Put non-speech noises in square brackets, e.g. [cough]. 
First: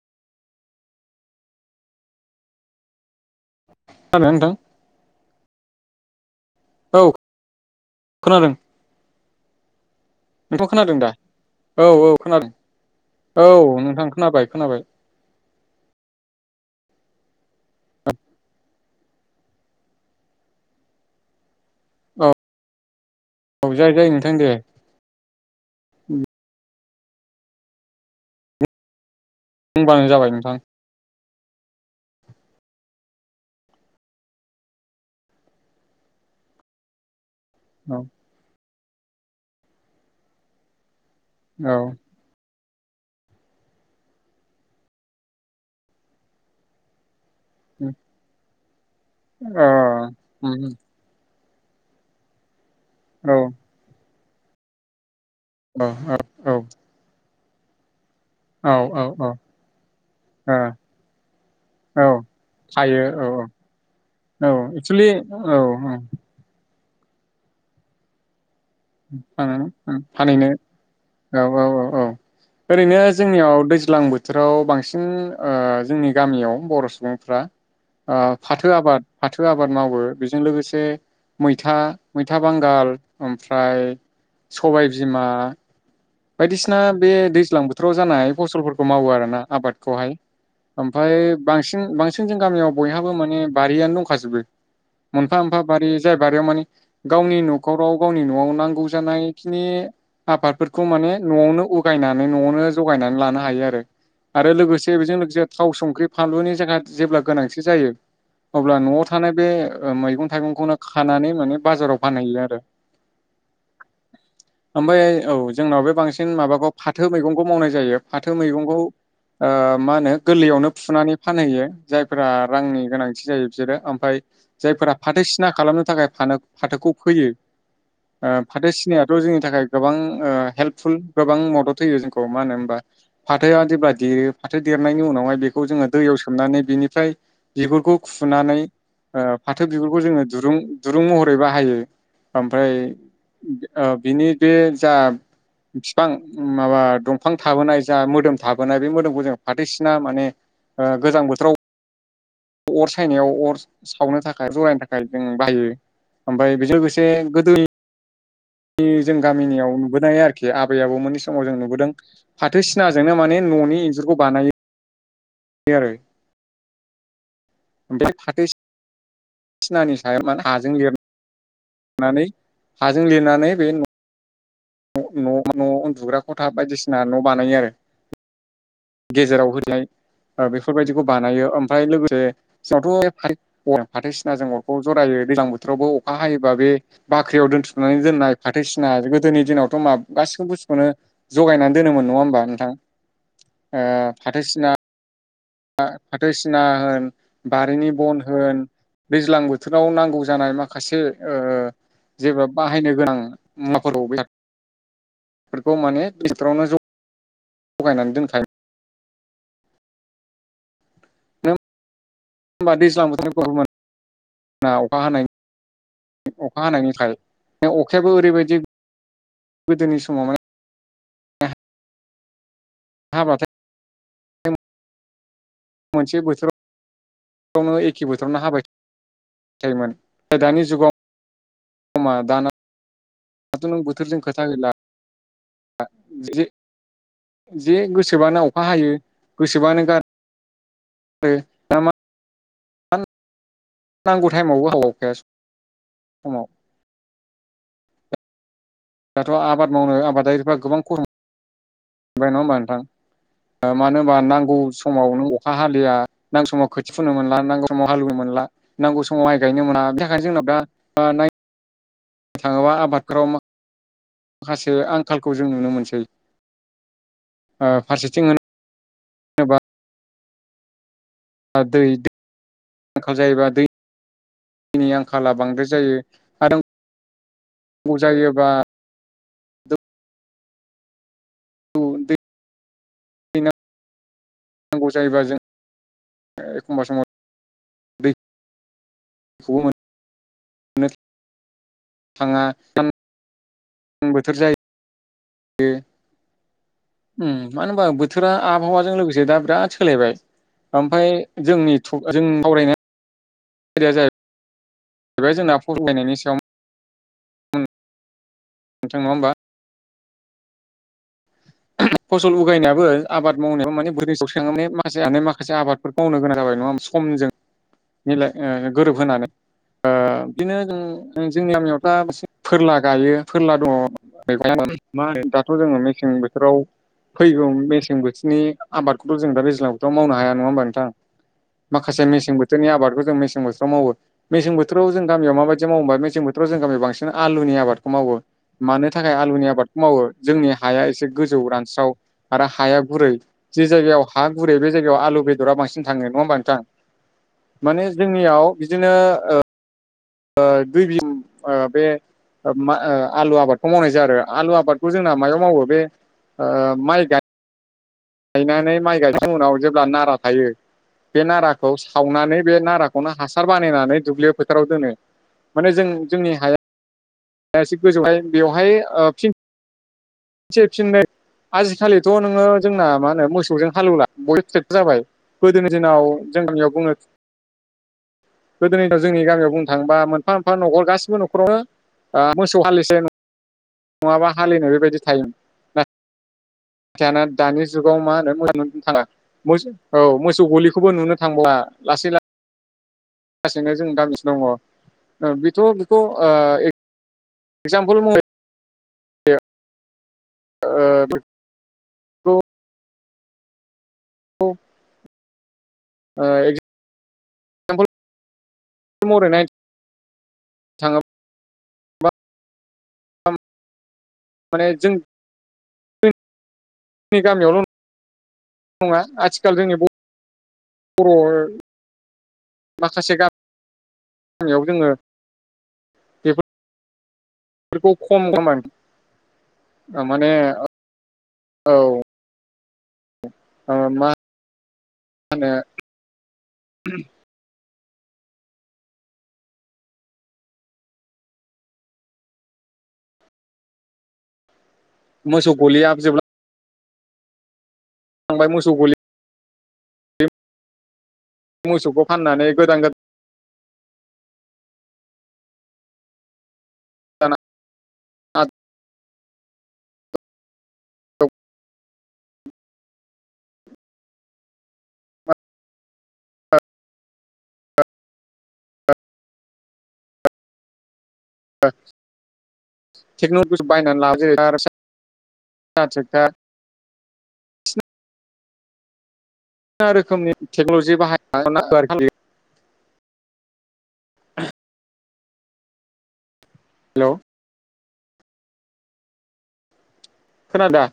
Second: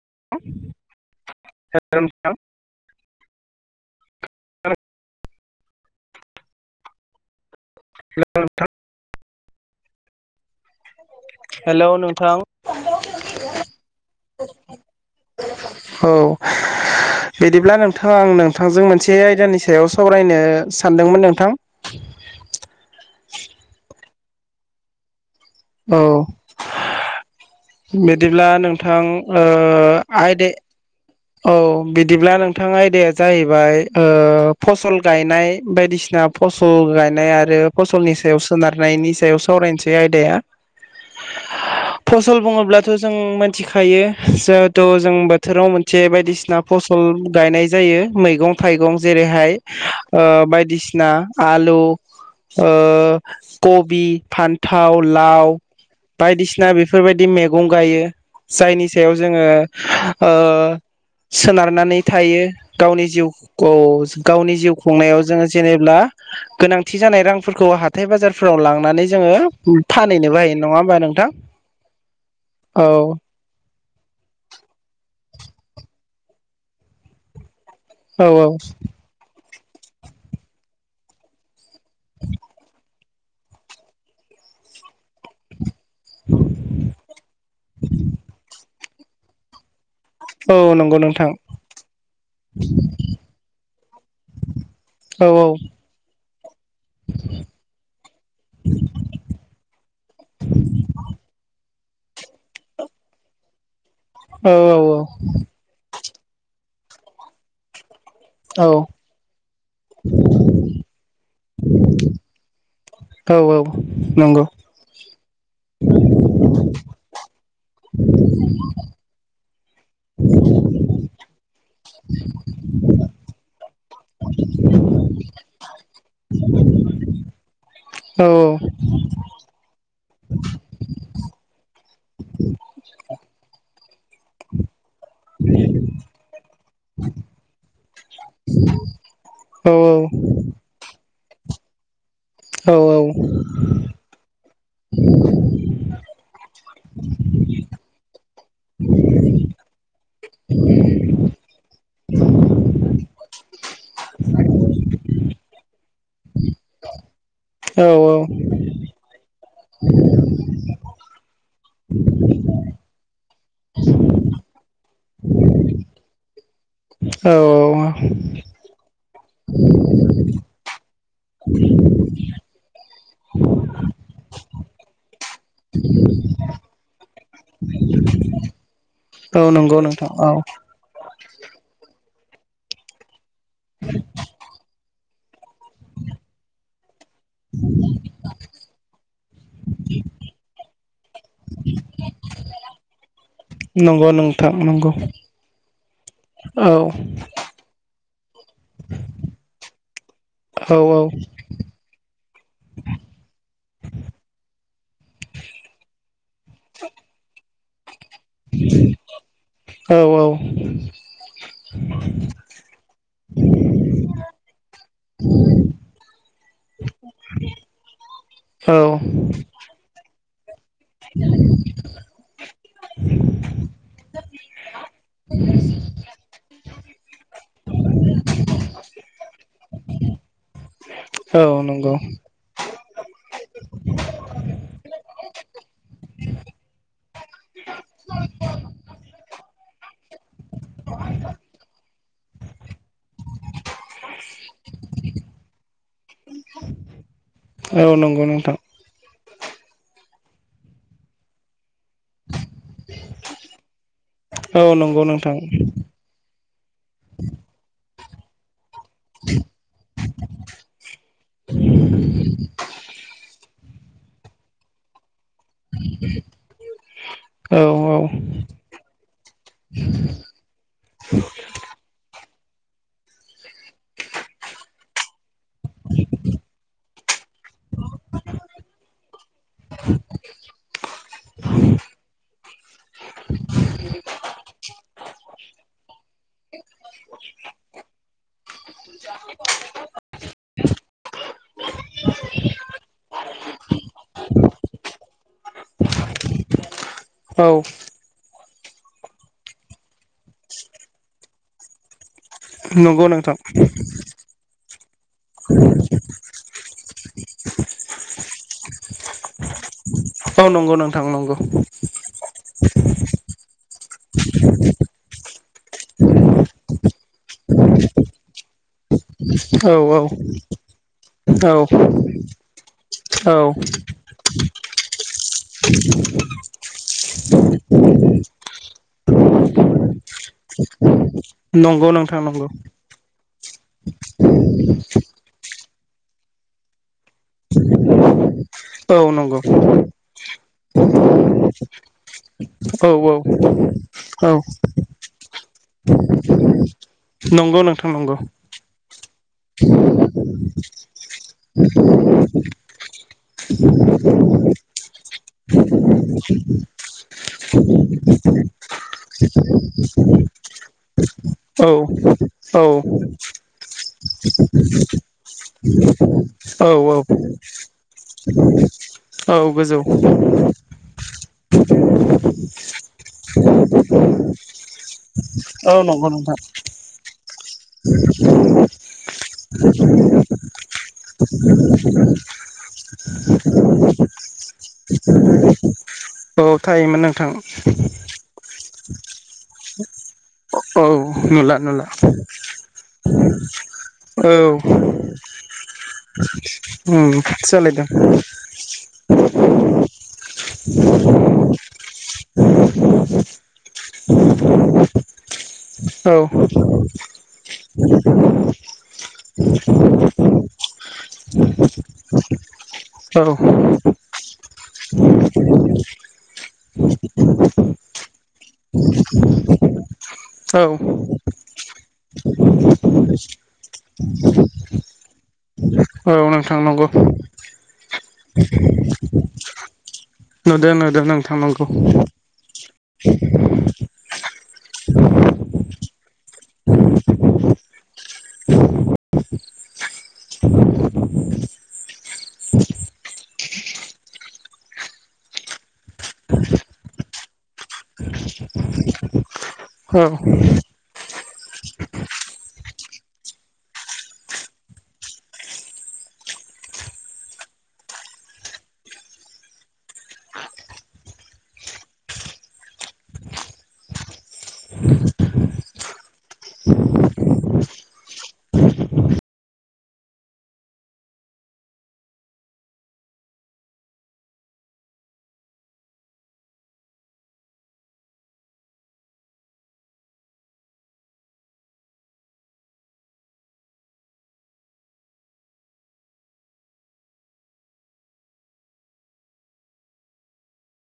[inaudible] [unintelligible] औ। [unintelligible] नोंथ' खोनादों दा। औ हेलौ औ नोंथां खोनादों औ नोंथां खोनाबाय खोनाबाय। औ बिदिब्ला नोंथाङा आं नोंथांजों मोनसे आयदानि सायाव सावरायनो सानदोंमोन नोंथां। औ औ जाय जायो नोंथां दे। औ बिदिब्ला नोंथां। ओ होनबानो जाबाय आयदे नोंथां। औ बिदिब्ला नोंथां आयदाया जाहैबाय ओ फसल गायनाय बायदिसिना फसल गायनाय आरो। आरो औ फसलनि सायाव सोनार। नायनि सायाव सावरायनोसै आयदाया औ फसल बुङोब्ला जों मोनथिखायो जेहेथ जों बोथोराव से बायदिसिना फसल गायनाय अ जायो मैगं थाइगं जेरैहाय औ ओ बायदिसिना आलु ओ औ कबि फान्थाव लाव औ बायदिसिना बेफोरबायदि मेग गंगायो। जायनि औ सायाव औ जोङो ओ सोनारनानै औ थायो हायो गावनि औ औ जिउखौ गावनि जिउग औ गावनि जिउ एक्सुलि खुंनायाव जोङो औ जेनेब्ला गोनां थि जानाय रांफोरखौ हाथाय बाजारफोर फान-फानहैनो हायो नङा होमबा नोंथां औ-औ-औ-औ औ ओरैनो जोंनियाव दैज्लां बोथोराव बांसिन ओ जोंनि गामियाव बर' सुबुंफ्रा ओ औ औ फाथो आबाद फाथो आबाद मावो बेजों लोगोसे मै मैथा-मैथा बांगाल ओमफ्र आय सबाय बिमा बायदिसिना बे दैज्लां बोथोराव जानाय फसलफोर खौ मावो आरोना आबाद खौहाय औ नंगौ नोंथां ओमफाय बांसिन-बांसिन जों गामियाव बयहाबो माने बारियानो दंखाजोबो औ मोनफा-मोनफा बारि जाय बारियाव माने गावनि न'खराव गावनि नांगौ जानायखिनि आबादफोरखौ माने न'आवनो उगायनानै न'आवनो जगायनानै लानो हायो आरो। आरो औ औ लोगोसे औ बेजों लोगोसे थाव संख्रि फानलुनि जोंहा जेब्ला गोनांथि जायो औ अब्ला न'आव थानाय बे मैगं थाइगंखौनो खानानै माने बाजाराव फानहैयो आरो। औ नंगौ ओमफ्राय औ जोंनाव बे बांसिन माबाखौ फाथो मैगंखौ मावनाय जायो फाथो मैगंखौ ओ मा होनो गोरलैयावनो फुनानै फानहैयो जायफोरा रांनि गोनांथि जायो। बिसोरो ओम फाय जायफोरा फाथो सिना खालामनो थाखाय फाथोखौ फैयो औ फाथो सिनायाथ' जोंनि थाखाय गोबां हेल्पफुल गोबां मदद होयो जोंखौ मानो होन होमबा फाथोआ जेब्ला देरो फाथो द नायनि उनावहाय बेखौ जोङो दैयाव सोमोबनानै बिनिफ्राय बिखौ फुनानै फाथो औ बिगुरखौ जोङो दुं दुरुं महरै बोरै बाहायो औ ओमफ्राय बिनि बे जा बिफां माबा दंफां थाबोनाय जा मोदोम थाबोनाय बे मोदोमखौ जों फाथैसिना माने गोजां बोथोराव [inaudible] अर सायनायाव अर सावनो थाखाय जरायनो थाखाय जों बाहायो ओमफ्राय बेजों लोगोसे गोदो औ औ जों गामिनियाव नुबोनाय आरोखि आबैाबो मोनै समाव जों नुबोदों फाथो सिनाजोंनो माने न'नि इन्जुरखौ बानायो बे आरो ओमफ्राय [inaudible] फाथो औ सिनानि सायाव हाजों लिरनानै हाजों लिरनानै बे न' न' न' न उन्दुग्रा खथा बायदिसिना न' बानायो आरो गेजेराव औ नंगौ नोंथां औ होनाय बेफोरबायदिखौ बानायो ओमफ्राय लोगोसे जाथ' [unintelligible] अ ओं फाथोसिनाजों अरखौ जरायो दैज्लां बोथोरावबो अखा हायोबा बे बाख्रियाव दोनथुमनानै दोननाय फाथो सिना ओ दोनि दिनावथ' मा गासिबो बुस्थुखौनो जगायनानै दोनोमोन नङा होमबा नोंथां नंगौ नोंथां नंगौ फा फाथो सिना औ होन बारिनि बन होन दैज्लां बोथोराव नांगौ जानाय औ माखासे ओ जेबा बाहायनो गोनां मुवाफोरखौ फोरखौ माने [unintelligible] थगायनानै दोनखायो औ औ नों होनबा दैज्लां बोथो [unintelligible] अखा हानायनि [unintelligible] अखा हानायनि [unintelligible] अखायाबो ओरैबायदि औ गोदोनि समाव माने [inaudible] हाबाथाय मोनसे बोथोरावावनो एखे बोथोरावनो हाबाय थायोमोन दानि जुगाव औ नंगौ दाथ' नों बोथोरजों खोथा गैला [unintelligible] मा नांगौ टाइमावबो गौ‌ नोंथां दाथ' आबाद मावनो आबादारिफ्रा गोबां खरम बाय नङा होमबा नोंथां मानो होनोमबा नांगौ औ नंगौ समाव नों नोंथां अखा हालिया नांगौ समाव खोथि फुनो मोनला नांगौ समाव हालुनो मोनला नांगौ समाव माइ गायनो मोना बिनि थाखायनो जोंना नायनो थाङोबा आबादफोराव माखासे आंखाल खौ जों नुनो मोनसै औ ओ औ फारसेथिं होनोबा [unintelligible] आंखाल जायोबा दैनि आंखाल खाला बांद्राय जायो आरो नांगौ जायोबा [inaudible] [inaudible] बिना नांगौ जायोबा जों एखमबा समाव दैखौबो मोननो थाङा बोथोर जायो ओम औ मानो होनबा बोथोरा आबहावाजों लोगोसे दा बिराद सोलायबाय ओमफ्राय जोंनि थ नंगौ नोंथां [unintelligible] नोंथां नङा होमबा? औ नंगौ नोंथां नंगौ फसल [unintelligible] औ औ औ [unintelligible] फैगौ मेसें बो बिनि आबादखौथ' जों दा दैज्लांवथ' मावनो हाया नङा होनबा नोंथां? नंगौ माखासे नोंथां मेसें नंगौ बोथोरनि आबादखौ जों मेसें बोथोराव मावो मेसें बोथोराव जों गामियाव माबायदि मावो होनबा मेसें बोथोरयाव जों गामियाव बांसिन बि आलुनि आबादखौ मावो मानो औ थाखाय नंगौ आलुनि आबादखौ मावो जोंनि हाया एसे गोजौ रानस्राव आरो हाया औ गुरै जि जायगायाव हा औ गुरै बे जायगायाव आलु बेदरा बांसिन थाङो नङा होमबा नोंथां नंगौ नोंथां माने नंगौ जोंनियाव बिदिनो औ ओ दुइ बि ओ बे ओ मा ओ आलु आबादखौ मावनाय जायो आरो आलु आबादखौ जोंना मायाव मावो बे ओ माइ गायनानै माइ गायनायनि उनाव जेब्ला नारा थायो बे औ नाराखौ सावनानै बे औ नाराखौनो हासार बानायनानै दुब्लियाव फोथाराव दोनो माने जों जोंनि हाया औ द गोजौहाय बेवहाय औ गोजौ फिननो आजिखालिथ' [unintelligible] नोङो जोंना मा होनो मोसौजों हालेवला बयबो ्रेक्टर जाबाय गोदोनि औ दिनाव नंगौ नोंथां जों गामियाव बुङो गोदो दिन जोंनि गामियाव बुंनो थाङोबा मोनफा मोनफा न'खर गासिबो न'खरावनो [unintelligible] मोसौ हालिसो नङाबा हालिनो बेबायदि थायोमोन औ थायोमोन नथायान नोंथां [unintelligible] दानि जुगाव मा होनो न थाङा मोस औ मोसौ औ गुलिखौबो नुनो थांला नुला नुला लासै ला लासैनो जों दामसे औ दङ ओ बेथ' बेखौ ओ उम सोलायदों। [inaudible] एगजामपोल महरै ओ [inaudible] ओ औ। [inaudible] एगजामपोल महरै नायनो थाङोबा औ माने जोंनि गामियावल' नङा आथिखाल जोंनि ब औ बर' माखासे गामि याव जोङो औ नोंथां नोंगौ। बेफोरखौ खम [unintelligible] नुदो नुदो नोंथां नांगौ। ओ मा मा होनो मोसौ गलियाबो जोबलां थांबाय मोसौ गलि औ। मोसौखौ फाननानै गोदान गोद गोदान टेक्न'लजि बाहायनानै [unintelligible] गोबां रोखोमनि टेक्न'लजि बाहायनांगौ आरोखि। हेल' खोना दा?